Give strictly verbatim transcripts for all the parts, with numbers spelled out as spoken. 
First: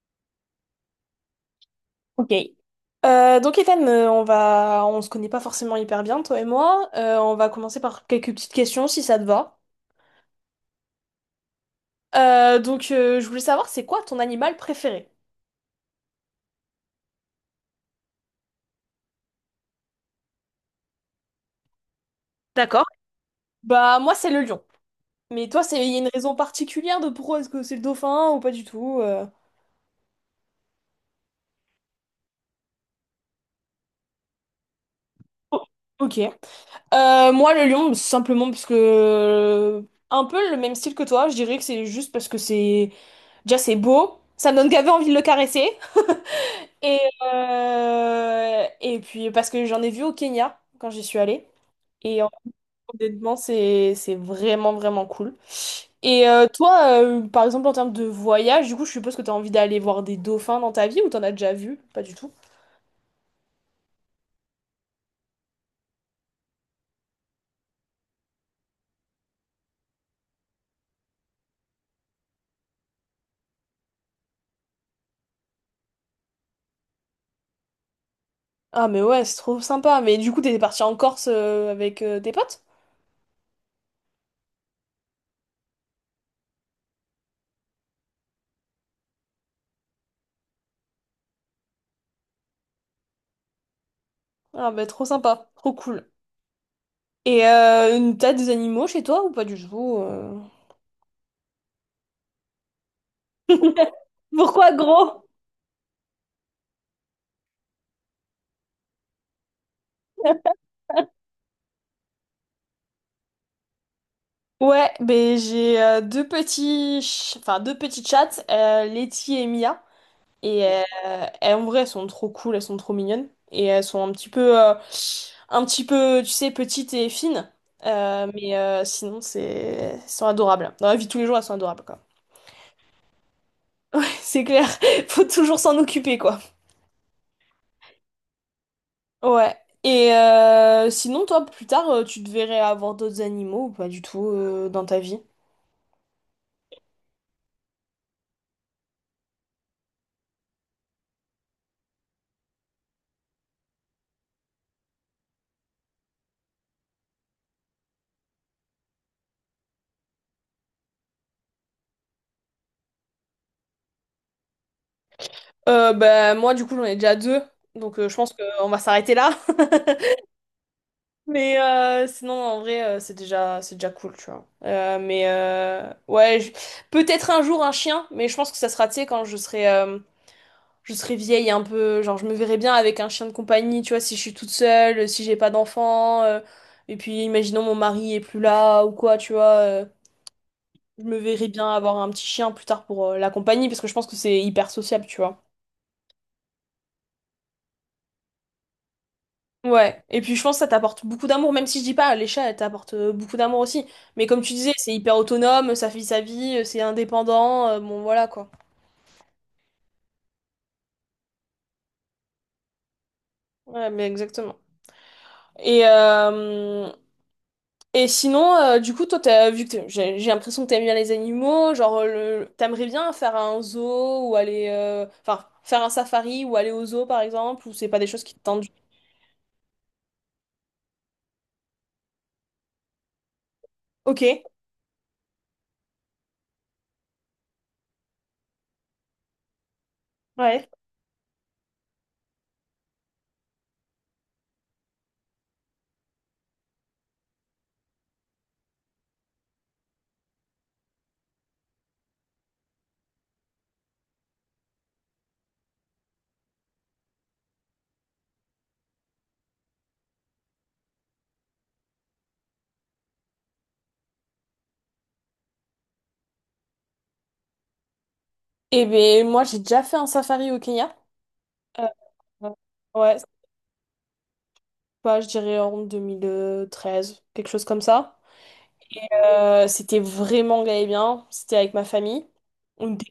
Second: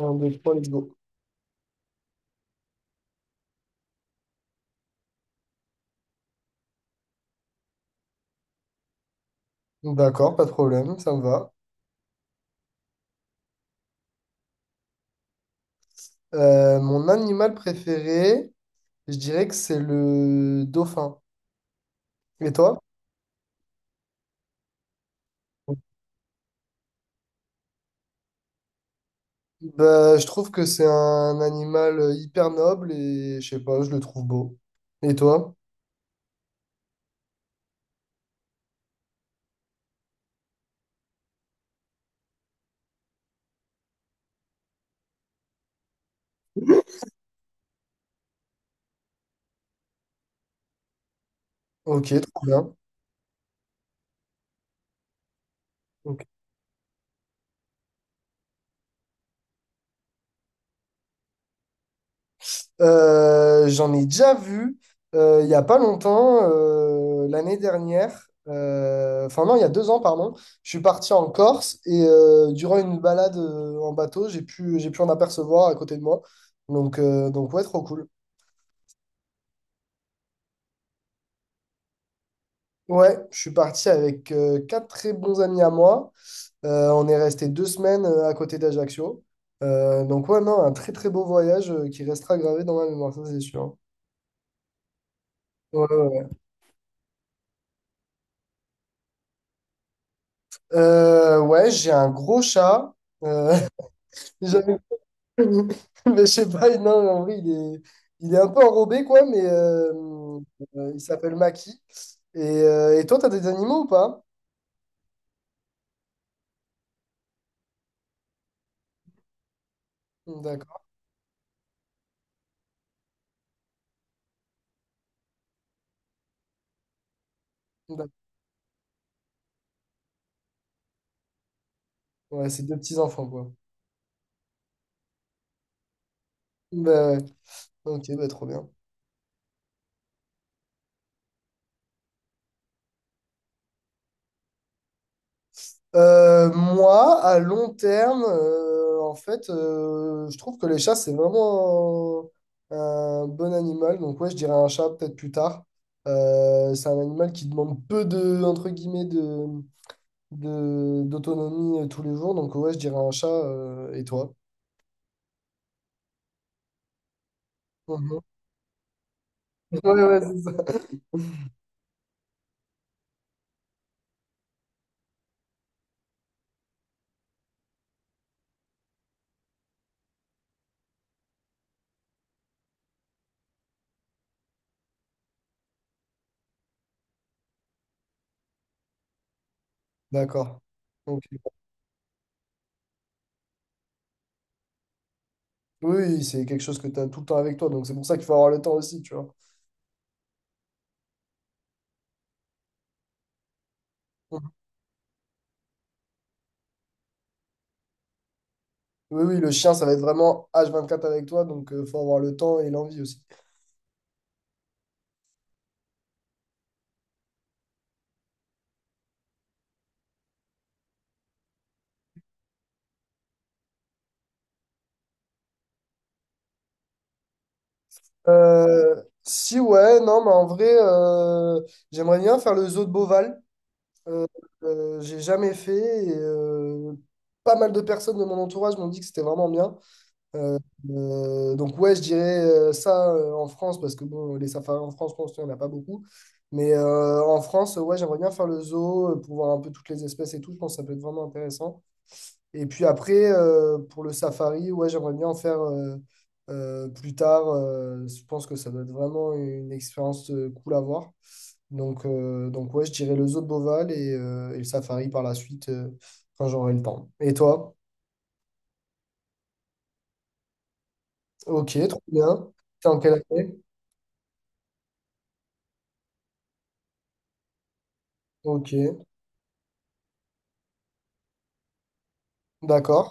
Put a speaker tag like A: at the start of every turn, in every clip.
A: Un deux trois let's go.
B: Ok. Euh, donc Ethan, euh, on va, on se connaît pas forcément hyper bien, toi et moi. Euh, on va commencer par quelques petites questions si ça te va.
A: D'accord, pas de problème, ça me va.
B: Euh, donc euh, je voulais savoir c'est quoi ton animal préféré?
A: Euh, mon animal préféré, je dirais que c'est le dauphin. Et toi?
B: D'accord. Bah moi c'est le lion. Mais toi c'est, il y a une raison particulière de pourquoi est-ce que c'est le dauphin ou pas du tout? euh
A: Bah, je trouve que c'est un animal hyper noble et je sais pas, je le trouve beau. Et toi?
B: Oh, ok. Euh, moi le lion simplement parce que euh, un peu le même style que toi. Je dirais que c'est juste parce que c'est déjà c'est beau. Ça me donne gavé envie de le caresser. Et, euh, et puis, parce que j'en ai vu au Kenya quand j'y suis allée.
A: Ok,
B: Et euh,
A: trop bien.
B: honnêtement, c'est c'est vraiment, vraiment cool.
A: Ok.
B: Et euh, toi, euh, par exemple, en termes de voyage, du coup, je suppose que t'as envie d'aller voir des dauphins dans ta vie ou t'en as déjà vu? Pas du tout.
A: Euh, j'en ai déjà vu euh, il y a pas longtemps, euh, l'année dernière, euh, enfin non, il y a deux ans, pardon, je suis parti en Corse et euh, durant une balade euh, en bateau, j'ai pu, j'ai pu en apercevoir à côté de moi. Donc, euh, donc ouais, trop cool.
B: Ah, mais ouais, c'est trop sympa. Mais du coup, t'es parti en Corse euh, avec euh, tes potes?
A: Ouais, je suis parti avec euh, quatre très bons amis à moi. Euh, on est resté deux semaines euh, à côté d'Ajaccio. Euh, donc ouais, non, un très très beau voyage euh, qui restera gravé dans ma mémoire, ça c'est sûr.
B: Ah, bah, trop sympa, trop
A: Ouais, ouais,
B: cool.
A: ouais.
B: Et euh, t'as des animaux chez toi ou pas du tout? euh
A: Euh, ouais, j'ai un gros chat. Euh,
B: Pourquoi
A: J'avais
B: gros?
A: Mais je sais pas, non, en vrai, il est, il est un peu enrobé, quoi, mais euh, euh, il s'appelle Maki. Et, euh, et toi, t'as des animaux ou pas?
B: Ouais, ben j'ai euh, deux petits, ch- enfin deux petits chats, euh, Letty et Mia, et
A: D'accord.
B: euh, elles, en vrai elles sont trop cool, elles sont trop mignonnes, et elles sont un petit peu, euh, un petit peu, tu sais, petites et fines.
A: D'accord.
B: Euh, mais euh, sinon c'est, elles sont adorables. Dans la vie de tous les jours elles sont adorables quoi.
A: Ouais, c'est deux petits-enfants, quoi.
B: C'est clair, faut toujours s'en occuper quoi.
A: Bah, ouais. Ok, bah, trop bien.
B: Ouais. Et euh, sinon toi plus tard euh, tu te verrais avoir d'autres animaux ou pas du tout euh, dans ta vie?
A: Euh, moi, à long terme, euh, en fait, euh, je trouve que les chats, c'est vraiment un, un bon animal. Donc, ouais, je dirais un chat peut-être plus tard. Euh, c'est un animal qui demande peu de, entre guillemets, de de d'autonomie euh, tous les jours. Donc ouais, je dirais un chat. Euh, et toi?
B: Euh, bah, moi, du coup, j'en ai déjà deux, donc euh, je
A: Mhm.
B: pense qu'on va s'arrêter là.
A: Ouais, ouais, c'est ça.
B: Mais euh, sinon, en vrai, euh, c'est déjà, c'est déjà cool, tu vois. Euh, mais euh, ouais, je- peut-être un jour un chien, mais je pense que ça sera, tu sais, quand je serai, euh, je serai vieille un peu. Genre, je me verrai bien avec un chien de compagnie, tu vois, si je suis toute seule, si j'ai pas d'enfant. Euh, et puis, imaginons mon mari est plus là ou quoi, tu vois. Euh,
A: D'accord.
B: je me
A: Ok.
B: verrai bien avoir un petit chien plus tard pour euh, la compagnie, parce que je pense que c'est hyper sociable, tu vois.
A: Oui, oui, c'est quelque chose que tu as tout le temps avec toi. Donc c'est pour ça qu'il faut avoir le temps aussi, tu vois.
B: Ouais, et puis je pense que ça t'apporte beaucoup d'amour, même si je dis pas, les chats, elles t'apportent euh, beaucoup d'amour aussi. Mais comme
A: Mhm.
B: tu disais, c'est hyper autonome, ça fait sa vie, euh, c'est indépendant, euh, bon voilà quoi.
A: Oui, oui, le chien, ça va être vraiment H vingt-quatre avec toi. Donc il faut avoir le temps et l'envie aussi.
B: Ouais, mais exactement. Et, euh, et sinon, euh, du coup, toi, t'as, vu que t'es- j'ai j'ai l'impression que t'aimes bien les animaux, genre, euh, le, t'aimerais bien faire un zoo ou aller, euh, enfin, faire un safari ou aller au zoo par exemple, ou c'est pas des choses qui te tentent. du-
A: Euh, si ouais, non, mais en vrai, euh, j'aimerais bien faire le zoo de Beauval.
B: Ok,
A: Euh, euh, j'ai jamais fait. et, euh, pas mal de personnes de mon entourage m'ont dit que c'était vraiment bien. Euh,
B: ouais.
A: euh, donc ouais, je dirais euh, ça euh, en France, parce que bon, les safaris en France, je pense qu'il n'y en a pas beaucoup. Mais euh, en France, ouais, j'aimerais bien faire le zoo euh, pour voir un peu toutes les espèces et tout. Je pense que ça peut être vraiment intéressant. Et puis après, euh, pour le safari, ouais, j'aimerais bien en faire euh, euh, plus tard. Euh, je pense que ça doit être vraiment une expérience euh, cool à voir. Donc, euh, donc ouais, je dirais le zoo de Beauval et, euh, et le safari par la suite, euh, quand j'aurai le temps. Et toi?
B: Et ben moi, j'ai déjà fait un safari au Kenya.
A: Ok, trop
B: Euh,
A: bien. T'es en
B: ouais,
A: quelle année?
B: bah, je dirais en deux mille treize, quelque chose comme ça.
A: Ok.
B: Euh, c'était vraiment gay et bien, c'était avec ma famille. On-
A: D'accord.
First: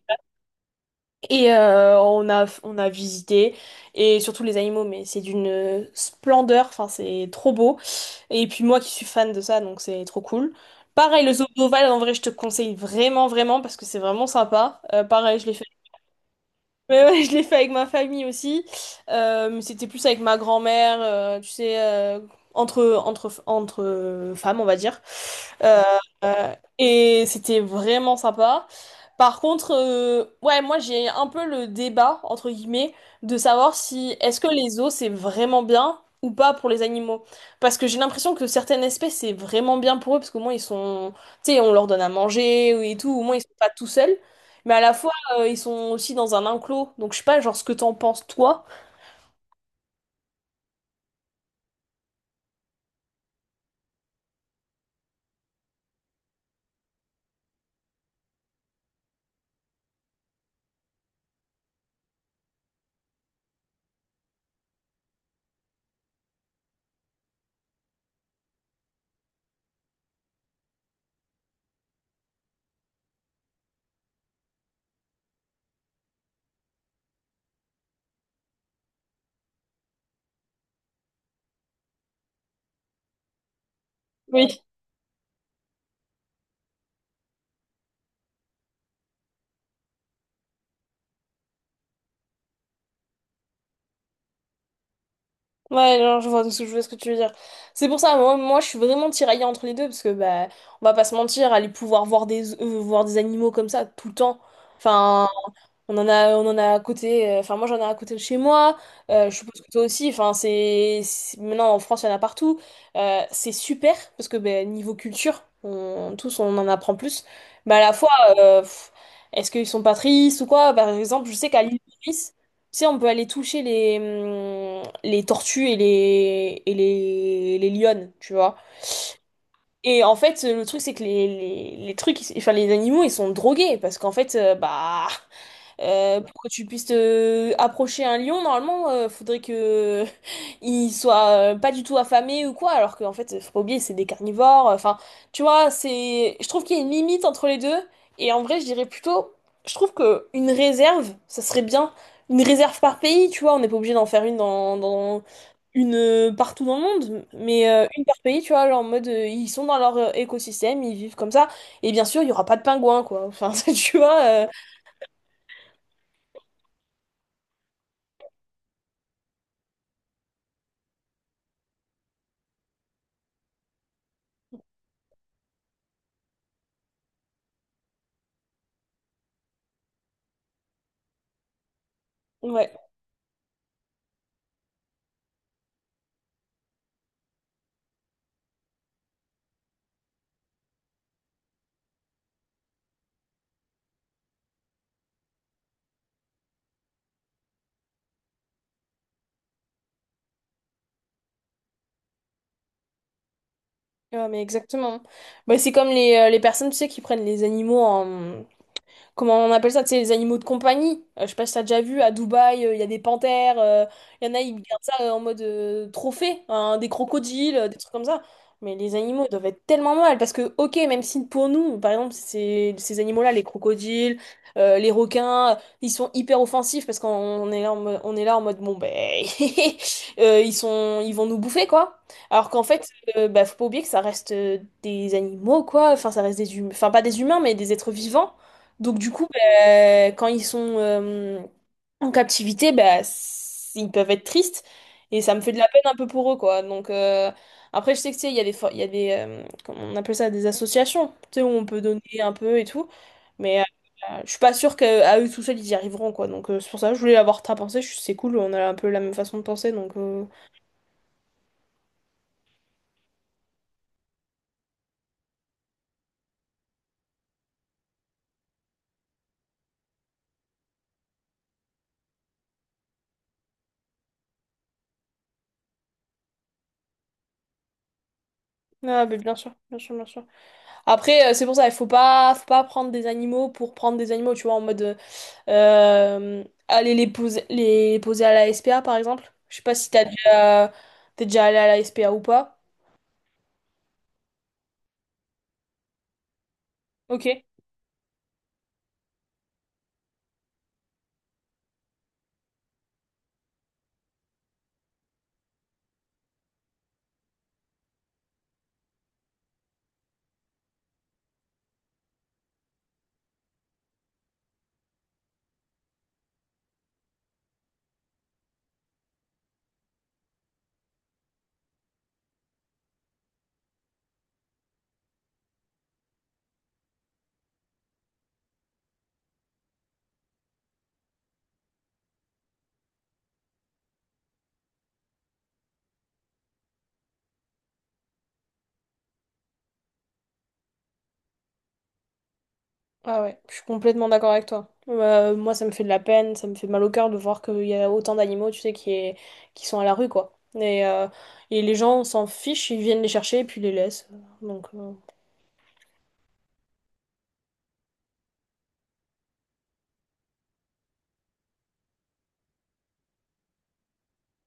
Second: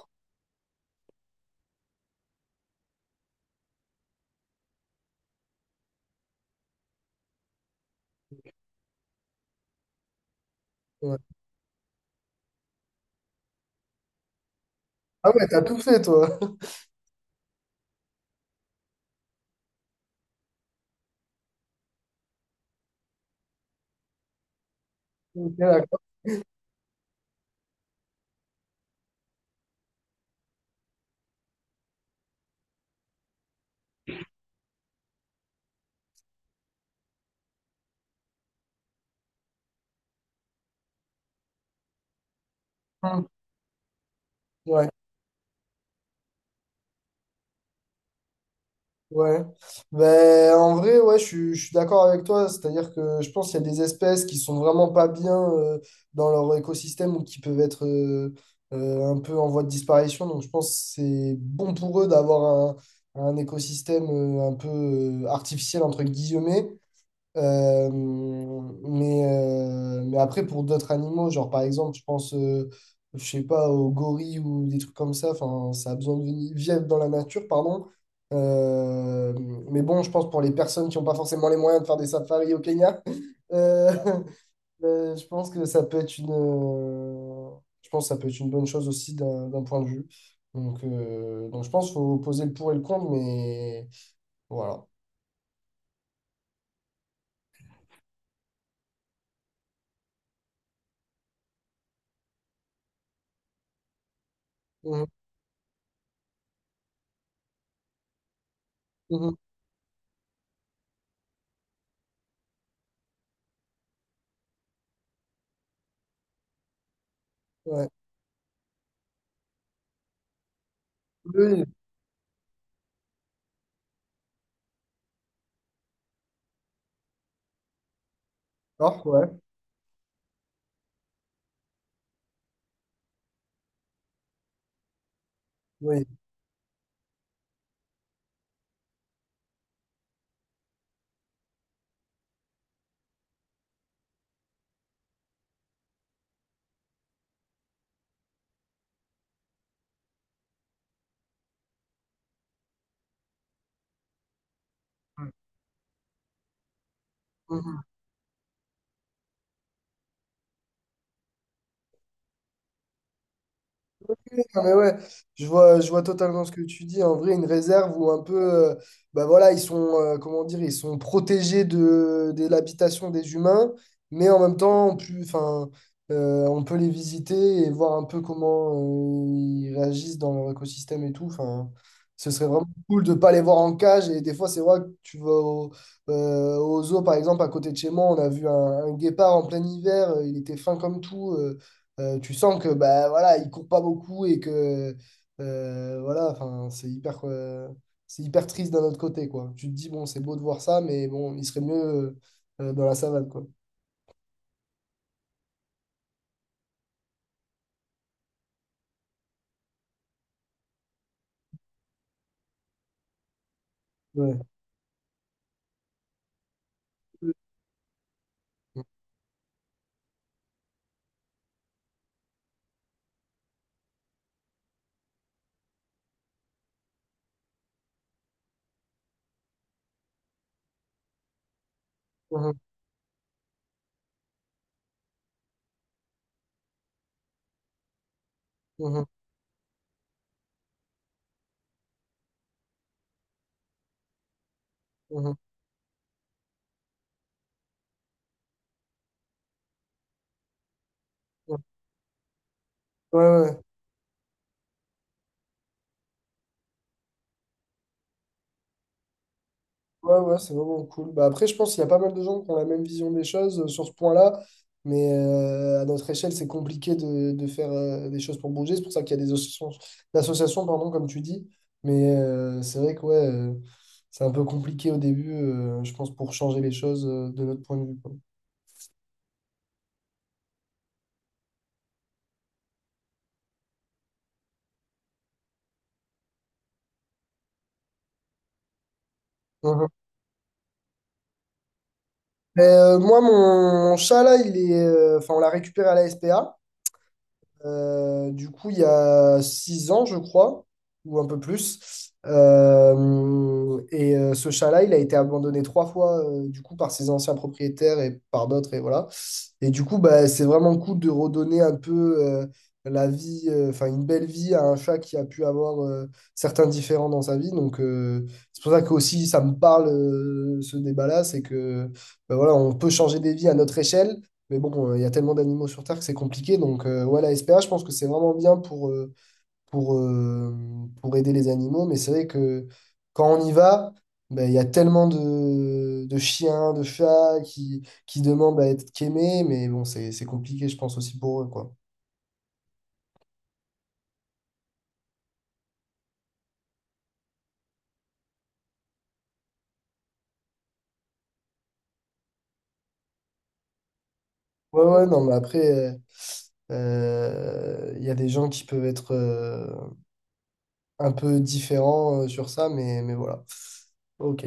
B: Et euh, on a, on a visité, et surtout les animaux, mais c'est d'une splendeur, enfin c'est trop beau. Et puis moi qui suis fan de ça, donc c'est trop cool.
A: Ouais.
B: Pareil, le zoo d'Oval, en vrai, je te conseille vraiment, vraiment, parce que c'est vraiment sympa. Euh,
A: Ah
B: pareil, je
A: ouais,
B: l'ai
A: t'as
B: fait.
A: tout fait, toi.
B: Ouais, ouais, je l'ai fait avec ma famille aussi. Euh, mais c'était plus avec ma grand-mère, euh, tu sais, euh, entre, entre, entre euh, femmes, on va dire.
A: Ok,
B: Euh,
A: d'accord.
B: euh, et c'était vraiment sympa. Par contre, euh, ouais, moi j'ai un peu le débat, entre guillemets, de savoir si est-ce que les os c'est vraiment bien ou pas pour les animaux. Parce que j'ai l'impression que certaines espèces c'est vraiment bien pour eux, parce qu'au moins ils sont, tu sais, on leur donne à manger et tout, au
A: Hmm.
B: moins ils sont pas tout seuls. Mais à
A: Ouais,
B: la fois, euh, ils sont aussi dans un enclos, donc je sais pas, genre, ce que t'en penses, toi.
A: ouais. Ben, en vrai, ouais, je suis, je suis d'accord avec toi. C'est-à-dire que je pense qu'il y a des espèces qui sont vraiment pas bien euh, dans leur écosystème ou qui peuvent être euh, euh, un peu en voie de disparition. Donc, je pense que c'est bon pour eux d'avoir un, un écosystème euh, un peu euh, artificiel, entre guillemets. Euh, mais, euh, mais après, pour d'autres animaux, genre par exemple, je pense, euh, je sais pas, aux gorilles ou des trucs comme ça, enfin, ça a besoin de vi- vivre dans la nature, pardon. Euh, mais bon, je pense pour les personnes qui n'ont pas forcément les moyens de faire des safaris au Kenya, euh,
B: Oui.
A: euh, je pense que ça peut être une, euh, je pense que ça peut être une bonne chose aussi d'un d'un point de vue. Donc, euh, donc je pense qu'il faut poser le pour et le contre, mais voilà.
B: Ouais, genre, je vois, ce- je vois ce que tu veux dire. C'est pour ça, moi, moi, je suis vraiment tiraillée entre les deux, parce que, bah, on va pas se mentir, aller pouvoir voir des, euh, voir des animaux comme ça tout le temps,
A: Mhm,
B: enfin, On en a, on en a à côté, euh, enfin moi j'en ai à côté de chez moi, euh,
A: mhm,
B: je suppose que toi aussi, enfin c'est, c'est- maintenant en France il y en a partout. Euh, c'est super parce que ben, niveau culture, on, tous on en apprend plus, mais à
A: ouais.
B: la fois, euh, pff, est-ce qu'ils sont pas tristes ou quoi? Par exemple, je sais
A: Oui,
B: qu'à l'île Maurice, tu sais on peut aller toucher les, hum, les tortues et les, et les, les lionnes, tu vois.
A: d'accord, ouais.
B: Et en fait, le truc c'est que les, les, les trucs, ils- enfin les animaux ils sont drogués parce qu'en fait, euh, bah...
A: Oui.
B: Euh, pour que tu puisses te approcher un lion, normalement, euh, faudrait que il soit euh, pas du tout affamé ou quoi, alors qu'en fait, faut pas oublier, c'est des carnivores. euh, Enfin, tu vois, c'est, je trouve qu'il y a une limite entre les deux. Et en vrai, je dirais plutôt, je trouve que une réserve, ça serait bien. Une réserve par pays, tu vois, on n'est pas obligé d'en faire une dans, dans une euh, partout dans le monde, mais
A: Mhm.
B: euh, une par pays, tu vois, genre en mode euh, ils sont dans leur euh, écosystème, ils vivent comme ça, et bien sûr, il y aura pas de pingouins, quoi. Enfin, tu vois, euh,
A: Non, mais ouais, je vois, je vois totalement ce que tu dis. En vrai, une réserve où un peu, euh, bah voilà, ils sont, euh, comment dire, ils sont protégés de, de l'habitation des humains, mais en même temps, plus, enfin, euh, on peut les visiter et voir un peu comment euh, ils réagissent dans leur écosystème et tout. Enfin, ce serait vraiment
B: ouais.
A: cool de pas les voir en cage. Et des fois, c'est vrai que tu vas au, euh, au zoo, par exemple, à côté de chez moi, on a vu un, un guépard en plein hiver. euh, Il était fin comme tout. Euh, Euh, tu sens que bah voilà, il court pas beaucoup et que euh, voilà, enfin, c'est hyper euh, c'est hyper triste d'un autre côté quoi. Tu te dis bon, c'est beau de voir ça, mais bon, il serait mieux euh, dans la savane quoi.
B: Ouais mais exactement. Bah, c'est comme les, euh, les personnes, tu sais, qui prennent les animaux en, comment on appelle ça, tu sais, les animaux de compagnie. Euh, je sais pas si t'as déjà vu, à Dubaï, euh, il y a des panthères, euh, il y en
A: Ouais.
B: a, ils gardent ça euh, en mode euh, trophée, hein, des
A: Mhm,
B: crocodiles, euh, des trucs comme ça. Mais les animaux, ils doivent être tellement mal, parce que, ok, même si pour nous, par exemple, ces, ces animaux-là, les crocodiles, euh, les requins, ils sont hyper offensifs, parce qu'on est là en mode, on est là en mode, bon, ben, euh, ils sont, ils vont nous bouffer, quoi. Alors qu'en fait, euh, bah, faut pas oublier que ça reste euh, des animaux, quoi. Enfin, ça reste des humains. Enfin, pas des humains, mais des êtres vivants. Donc
A: mhm,
B: du coup, bah, quand ils sont euh, en captivité, bah, c- ils peuvent être tristes et
A: mhm,
B: ça me fait de la peine un peu pour eux, quoi. Donc euh, après, je sais que tu sais, il y a des, for- il y a des euh, comment on appelle ça, des associations, tu sais, où
A: mhm.
B: on peut donner un peu et tout.
A: Ouais, ouais.
B: Mais euh, je suis pas sûre qu'à eux tout seuls, ils y arriveront, quoi. Donc euh, c'est pour ça que je voulais avoir ta pensée. Je- C'est cool, on a un peu la même façon de penser, donc.
A: Ouais,
B: euh,
A: ouais, c'est vraiment cool. Bah, après, je pense qu'il y a pas mal de gens qui ont la même vision des choses euh, sur ce point-là, mais euh, à notre échelle, c'est compliqué de, de faire euh, des choses pour bouger. C'est pour ça qu'il y a des associations, d'associations, pardon, comme tu dis. Mais euh, c'est vrai que ouais, euh, c'est un peu compliqué au début, euh, je pense, pour changer les choses euh, de notre point de vue, quoi.
B: Ah, mais bien sûr, bien sûr, bien sûr. Après, euh, c'est pour ça, il faut pas, faut pas prendre des animaux pour prendre des animaux, tu vois, en mode. Euh, Euh, aller les poser, les poser à la S P A, par exemple. Je sais pas
A: Mhm.
B: si t'as déjà, t'es déjà allé à la S P A ou pas.
A: Euh, moi, mon, mon chat, là, il est, euh, enfin, on l'a récupéré à la S P A.
B: Ok.
A: Euh, du coup, il y a six ans, je crois, ou un peu plus. Euh, et euh, ce chat-là, il a été abandonné trois fois, euh, du coup, par ses anciens propriétaires et par d'autres, et voilà. Et du coup, bah, c'est vraiment cool de redonner un peu euh, la vie, euh, enfin, une belle vie à un chat qui a pu avoir euh, certains différents dans sa vie. Donc, euh, c'est pour ça que aussi, ça me parle, euh, ce débat-là, c'est que, bah, voilà, on peut changer des vies à notre échelle mais bon, euh, il y a tellement d'animaux sur Terre que c'est compliqué. Donc, euh, ouais, la S P A, je pense que c'est vraiment bien pour, euh, pour, euh, pour aider les animaux. Mais c'est vrai que quand on y va, ben, il y a tellement de, de chiens, de chats qui, qui demandent à être qu'aimés. Mais bon, c'est, c'est compliqué, je pense, aussi pour eux, quoi.
B: Ah ouais, je suis complètement d'accord avec toi. Euh, moi, ça me fait de la peine, ça me fait mal au cœur de voir qu'il y a autant d'animaux, tu sais, qui, est- qui sont à la rue, quoi. Et, euh, et les gens s'en fichent, ils viennent les chercher et puis ils les laissent. Donc,
A: Ouais,
B: euh,
A: ouais, non, mais après, euh, euh, il y a des gens qui peuvent être euh, un peu différents euh, sur ça. Mais, mais voilà. OK.